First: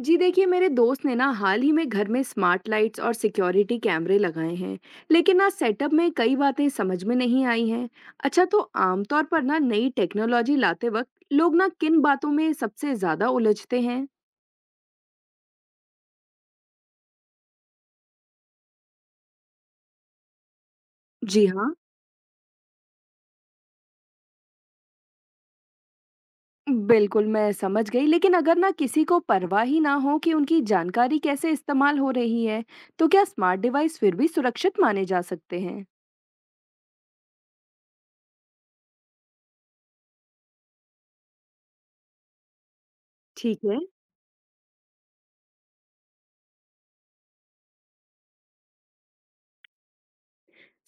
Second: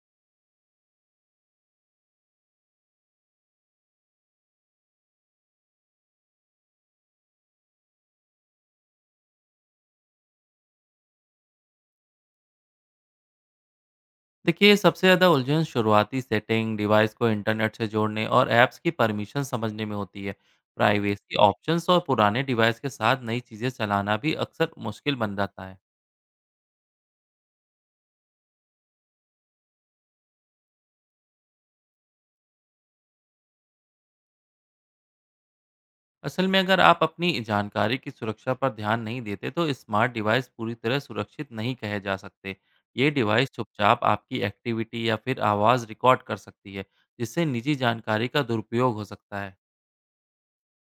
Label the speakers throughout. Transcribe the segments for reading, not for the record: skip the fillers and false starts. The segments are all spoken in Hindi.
Speaker 1: जी देखिए, मेरे दोस्त ने ना हाल ही में घर में स्मार्ट लाइट्स और सिक्योरिटी कैमरे लगाए हैं। लेकिन ना सेटअप में कई बातें समझ में नहीं आई हैं। अच्छा, तो आमतौर पर ना नई टेक्नोलॉजी लाते वक्त लोग ना किन बातों में सबसे ज्यादा उलझते हैं?
Speaker 2: देखिए, सबसे ज़्यादा उलझन शुरुआती सेटिंग, डिवाइस को इंटरनेट से जोड़ने और ऐप्स की परमिशन समझने में होती है। प्राइवेसी
Speaker 1: जी हाँ,
Speaker 2: ऑप्शंस और पुराने डिवाइस के साथ नई चीज़ें चलाना भी अक्सर मुश्किल बन जाता है।
Speaker 1: बिल्कुल, मैं समझ गई। लेकिन अगर ना किसी को परवाह ही ना हो कि उनकी जानकारी कैसे इस्तेमाल हो रही है, तो क्या स्मार्ट डिवाइस फिर भी सुरक्षित माने जा सकते हैं?
Speaker 2: असल में, अगर आप अपनी जानकारी की सुरक्षा पर ध्यान नहीं देते तो स्मार्ट डिवाइस पूरी तरह सुरक्षित नहीं कहे जा सकते। ये डिवाइस
Speaker 1: ठीक है।
Speaker 2: चुपचाप आपकी एक्टिविटी या फिर आवाज़ रिकॉर्ड कर सकती है, जिससे निजी जानकारी का दुरुपयोग हो सकता है।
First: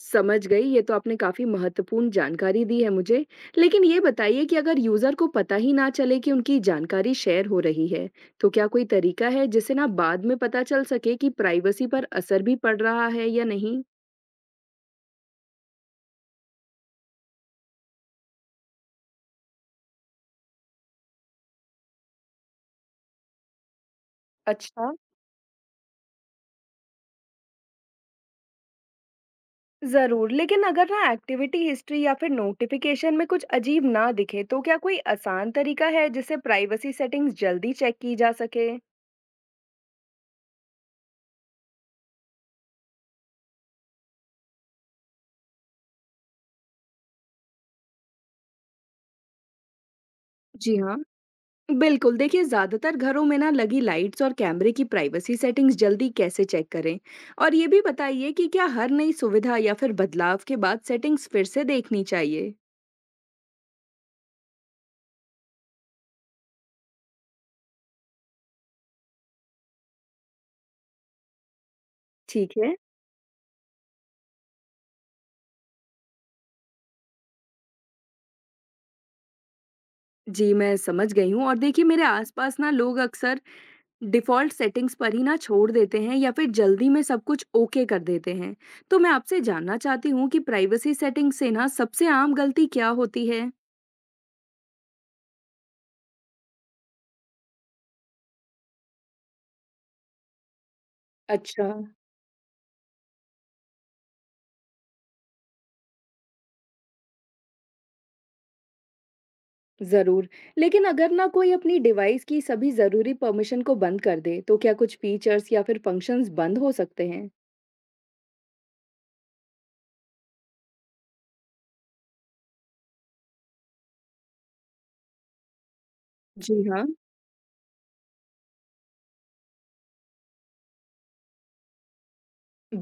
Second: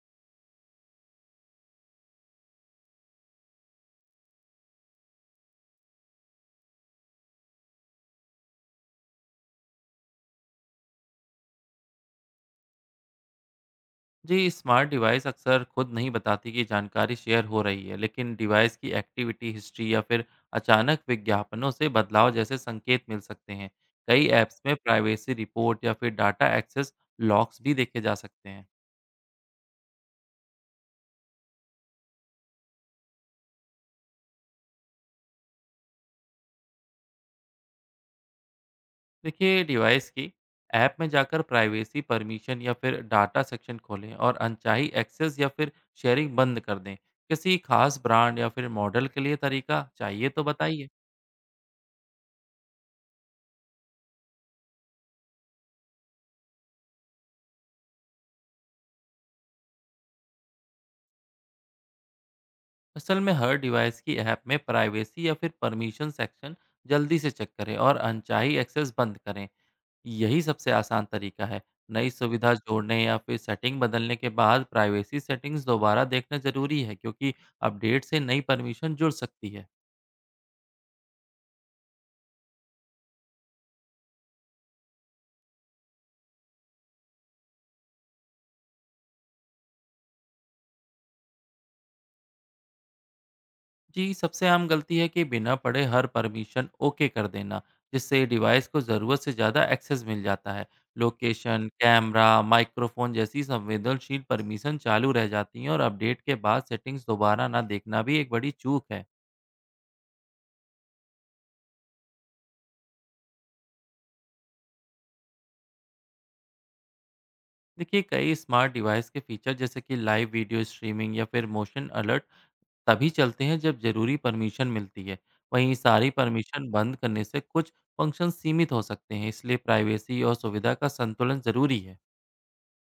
Speaker 1: समझ गई, ये तो आपने काफ़ी महत्वपूर्ण जानकारी दी है मुझे। लेकिन ये बताइए कि अगर यूज़र को पता ही ना चले कि उनकी जानकारी शेयर हो रही है, तो क्या कोई तरीका है जिससे ना बाद में पता चल सके कि प्राइवेसी पर असर भी पड़ रहा है या नहीं?
Speaker 2: जी, स्मार्ट डिवाइस अक्सर खुद नहीं बताती कि जानकारी शेयर हो रही है, लेकिन डिवाइस की एक्टिविटी हिस्ट्री या फिर अचानक विज्ञापनों से बदलाव जैसे संकेत मिल सकते हैं। कई ऐप्स में
Speaker 1: अच्छा।
Speaker 2: प्राइवेसी रिपोर्ट या फिर डाटा एक्सेस लॉक्स भी देखे जा सकते हैं।
Speaker 1: जरूर, लेकिन अगर ना एक्टिविटी हिस्ट्री या फिर नोटिफिकेशन में कुछ अजीब ना दिखे, तो क्या कोई आसान तरीका है जिससे प्राइवेसी सेटिंग्स जल्दी चेक की जा सके?
Speaker 2: देखिए, डिवाइस की ऐप में जाकर प्राइवेसी परमिशन या फिर डाटा सेक्शन खोलें और अनचाही एक्सेस या फिर शेयरिंग बंद कर दें। किसी खास ब्रांड या फिर मॉडल के लिए तरीका चाहिए तो
Speaker 1: जी
Speaker 2: बताइए।
Speaker 1: हाँ, बिल्कुल। देखिए, ज़्यादातर घरों में ना लगी लाइट्स और कैमरे की प्राइवेसी सेटिंग्स जल्दी कैसे चेक करें? और ये भी बताइए कि क्या हर नई सुविधा या फिर बदलाव के बाद सेटिंग्स फिर से देखनी चाहिए?
Speaker 2: असल में, हर डिवाइस की ऐप में प्राइवेसी या फिर परमिशन सेक्शन जल्दी से चेक करें और अनचाही एक्सेस बंद करें। यही सबसे आसान तरीका है। नई सुविधा
Speaker 1: ठीक है।
Speaker 2: जोड़ने या फिर सेटिंग बदलने के बाद प्राइवेसी सेटिंग्स दोबारा देखना जरूरी है, क्योंकि अपडेट से नई परमिशन जुड़ सकती है।
Speaker 1: जी, मैं समझ गई हूँ। और देखिए, मेरे आसपास ना लोग अक्सर डिफ़ॉल्ट सेटिंग्स पर ही ना छोड़ देते हैं या फिर जल्दी में सब कुछ ओके कर देते हैं। तो मैं आपसे जानना चाहती हूँ कि प्राइवेसी सेटिंग से ना सबसे आम गलती क्या होती है?
Speaker 2: जी, सबसे आम गलती है कि बिना पढ़े हर परमिशन ओके कर देना, जिससे डिवाइस को ज़रूरत से ज़्यादा एक्सेस मिल जाता है।
Speaker 1: अच्छा।
Speaker 2: लोकेशन, कैमरा, माइक्रोफोन जैसी संवेदनशील परमिशन चालू रह जाती हैं, और अपडेट के बाद सेटिंग्स दोबारा ना देखना भी एक बड़ी चूक है।
Speaker 1: ज़रूर, लेकिन अगर ना कोई अपनी डिवाइस की सभी ज़रूरी परमिशन को बंद कर दे, तो क्या कुछ फीचर्स या फिर फंक्शंस बंद हो सकते हैं?
Speaker 2: देखिए, कई स्मार्ट डिवाइस के फीचर जैसे कि लाइव वीडियो स्ट्रीमिंग या फिर मोशन अलर्ट तभी चलते हैं जब ज़रूरी परमिशन मिलती है। वहीं सारी
Speaker 1: जी
Speaker 2: परमिशन
Speaker 1: हाँ,
Speaker 2: बंद करने से कुछ फंक्शन सीमित हो सकते हैं, इसलिए प्राइवेसी और सुविधा का संतुलन ज़रूरी है।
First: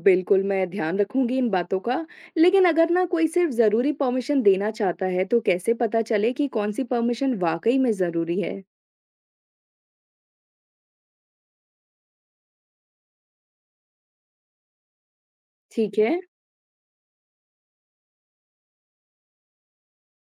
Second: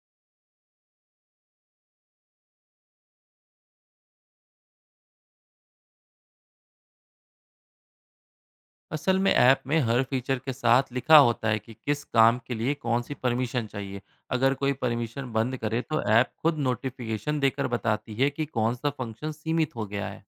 Speaker 1: बिल्कुल, मैं ध्यान रखूंगी इन बातों का। लेकिन अगर ना कोई सिर्फ ज़रूरी परमिशन देना चाहता है, तो कैसे पता चले कि कौन सी परमिशन वाकई में ज़रूरी है?
Speaker 2: असल में, ऐप में हर फीचर के साथ लिखा होता है कि किस काम के लिए कौन सी परमिशन चाहिए। अगर कोई परमिशन बंद करे
Speaker 1: ठीक
Speaker 2: तो
Speaker 1: है।
Speaker 2: ऐप खुद नोटिफिकेशन देकर बताती है कि कौन सा फंक्शन सीमित हो गया है।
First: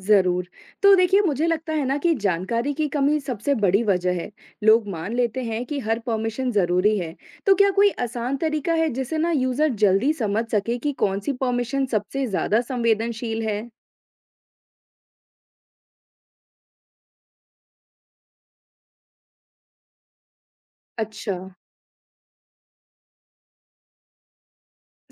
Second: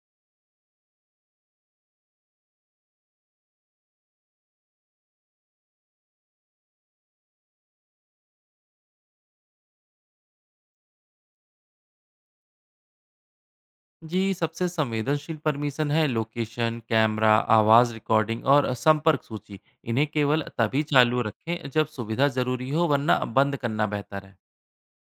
Speaker 1: ज़रूर। तो देखिए, मुझे लगता है ना कि जानकारी की कमी सबसे बड़ी वजह है। लोग मान लेते हैं कि हर परमिशन ज़रूरी है। तो क्या कोई आसान तरीका है जिससे ना यूज़र जल्दी समझ सके कि कौन-सी परमिशन सबसे ज़्यादा संवेदनशील है?
Speaker 2: जी, सबसे संवेदनशील परमिशन है लोकेशन, कैमरा, आवाज़ रिकॉर्डिंग और संपर्क सूची। इन्हें केवल तभी चालू
Speaker 1: अच्छा,
Speaker 2: रखें जब सुविधा ज़रूरी हो, वरना बंद करना बेहतर है।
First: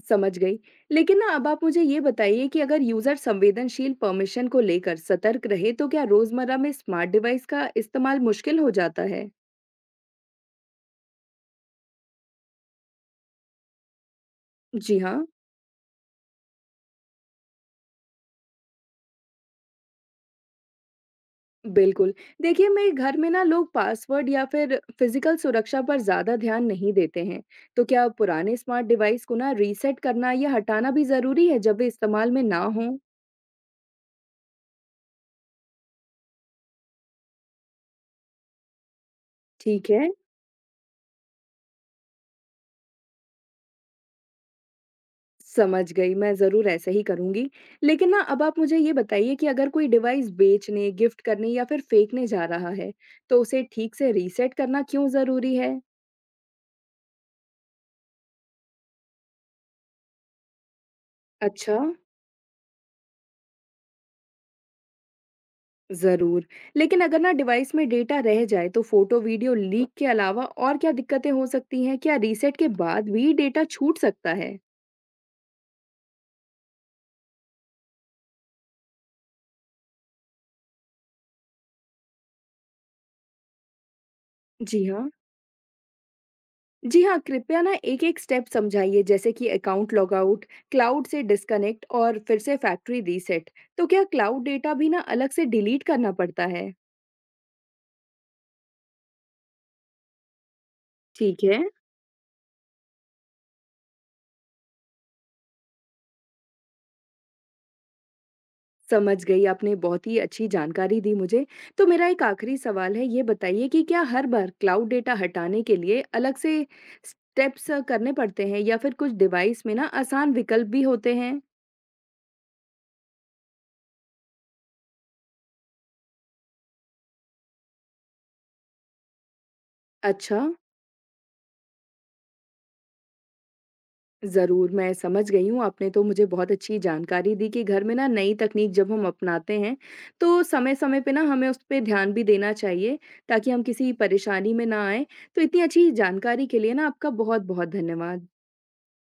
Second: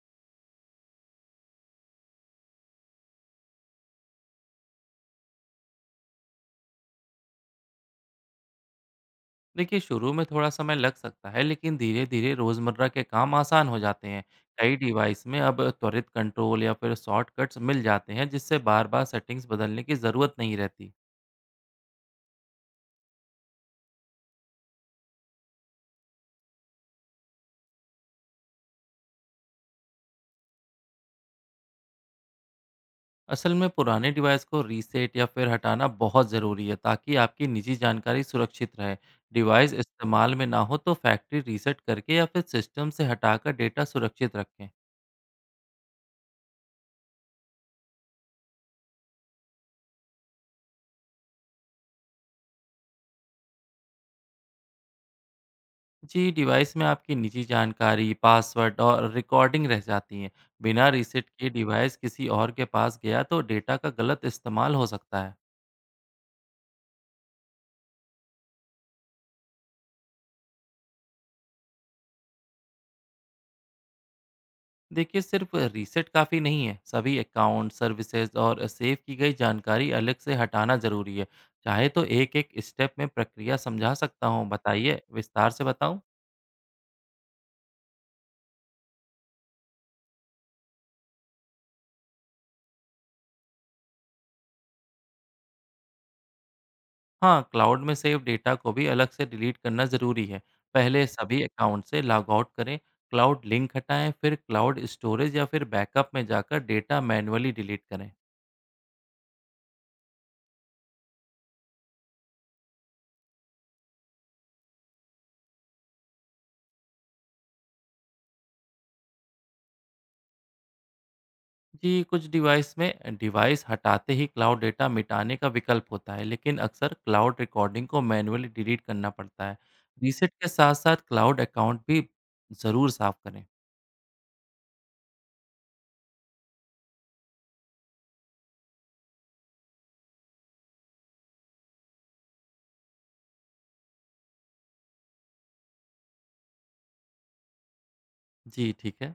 Speaker 1: समझ गई। लेकिन ना अब आप मुझे ये बताइए कि अगर यूज़र संवेदनशील परमिशन को लेकर सतर्क रहे, तो क्या रोज़मर्रा में स्मार्ट डिवाइस का इस्तेमाल मुश्किल हो जाता है?
Speaker 2: देखिए, शुरू में थोड़ा समय लग सकता है, लेकिन धीरे धीरे रोज़मर्रा के काम आसान हो जाते हैं। कई
Speaker 1: जी हाँ,
Speaker 2: डिवाइस में अब त्वरित कंट्रोल या फिर शॉर्टकट्स मिल जाते हैं, जिससे बार बार सेटिंग्स बदलने की ज़रूरत नहीं रहती।
Speaker 1: बिल्कुल। देखिए, मेरे घर में ना लोग पासवर्ड या फिर फ़िज़िकल सुरक्षा पर ज़्यादा ध्यान नहीं देते हैं। तो क्या पुराने स्मार्ट डिवाइस को ना रीसेट करना या हटाना भी ज़रूरी है जब वे इस्तेमाल में ना हों?
Speaker 2: असल में, पुराने डिवाइस को रीसेट या फिर हटाना बहुत ज़रूरी है, ताकि आपकी निजी जानकारी सुरक्षित रहे। डिवाइस
Speaker 1: ठीक है,
Speaker 2: इस्तेमाल में ना हो तो फैक्ट्री रीसेट करके या फिर सिस्टम से हटाकर डेटा सुरक्षित रखें।
Speaker 1: समझ गई, मैं ज़रूर ऐसे ही करूँगी। लेकिन ना अब आप मुझे ये बताइए कि अगर कोई डिवाइस बेचने, गिफ्ट करने या फिर फेंकने जा रहा है, तो उसे ठीक से रीसेट करना क्यों ज़रूरी है?
Speaker 2: जी, डिवाइस में आपकी निजी जानकारी, पासवर्ड और रिकॉर्डिंग रह जाती हैं। बिना रीसेट के
Speaker 1: अच्छा।
Speaker 2: डिवाइस किसी और के पास गया तो डेटा का गलत इस्तेमाल हो सकता है।
Speaker 1: ज़रूर, लेकिन अगर ना डिवाइस में डेटा रह जाए, तो फ़ोटो, वीडियो लीक के अलावा और क्या दिक्कतें हो सकती हैं? क्या रीसेट के बाद भी डेटा छूट सकता है?
Speaker 2: देखिए, सिर्फ रीसेट काफ़ी नहीं है। सभी अकाउंट, सर्विसेज और सेव की गई जानकारी अलग से हटाना ज़रूरी है। चाहे तो एक-एक स्टेप में प्रक्रिया समझा सकता हूँ।
Speaker 1: जी
Speaker 2: बताइए,
Speaker 1: हाँ।
Speaker 2: विस्तार से बताऊँ?
Speaker 1: जी हाँ, कृपया ना एक-एक स्टेप समझाइए जैसे कि अकाउंट लॉगआउट, क्लाउड से डिस्कनेक्ट और फिर से फैक्ट्री रीसेट। तो क्या क्लाउड डेटा भी ना अलग से डिलीट करना पड़ता है?
Speaker 2: हाँ, क्लाउड में सेव डेटा को भी अलग से डिलीट करना ज़रूरी है। पहले सभी
Speaker 1: ठीक है।
Speaker 2: अकाउंट से लॉग आउट करें, क्लाउड लिंक हटाएँ, फिर क्लाउड स्टोरेज या फिर बैकअप में जाकर डेटा मैन्युअली डिलीट करें।
Speaker 1: समझ गई, आपने बहुत ही अच्छी जानकारी दी मुझे। तो मेरा एक आखिरी सवाल है, ये बताइए कि क्या हर बार क्लाउड डेटा हटाने के लिए अलग से स्टेप्स करने पड़ते हैं या फिर कुछ डिवाइस में ना आसान विकल्प भी होते हैं?
Speaker 2: जी, कुछ डिवाइस में डिवाइस हटाते ही क्लाउड डेटा मिटाने का विकल्प होता है, लेकिन अक्सर क्लाउड रिकॉर्डिंग को मैन्युअली डिलीट करना पड़ता है। रीसेट
Speaker 1: अच्छा,
Speaker 2: के साथ-साथ क्लाउड अकाउंट भी ज़रूर साफ़ करें।
Speaker 1: ज़रूर, मैं समझ गई हूँ। आपने तो मुझे बहुत अच्छी जानकारी दी कि घर में ना नई तकनीक जब हम अपनाते हैं, तो समय-समय पे ना हमें उस पे ध्यान भी देना चाहिए ताकि हम किसी परेशानी में ना आएँ। तो इतनी अच्छी जानकारी के लिए ना आपका बहुत-बहुत धन्यवाद।
Speaker 2: जी, ठीक है।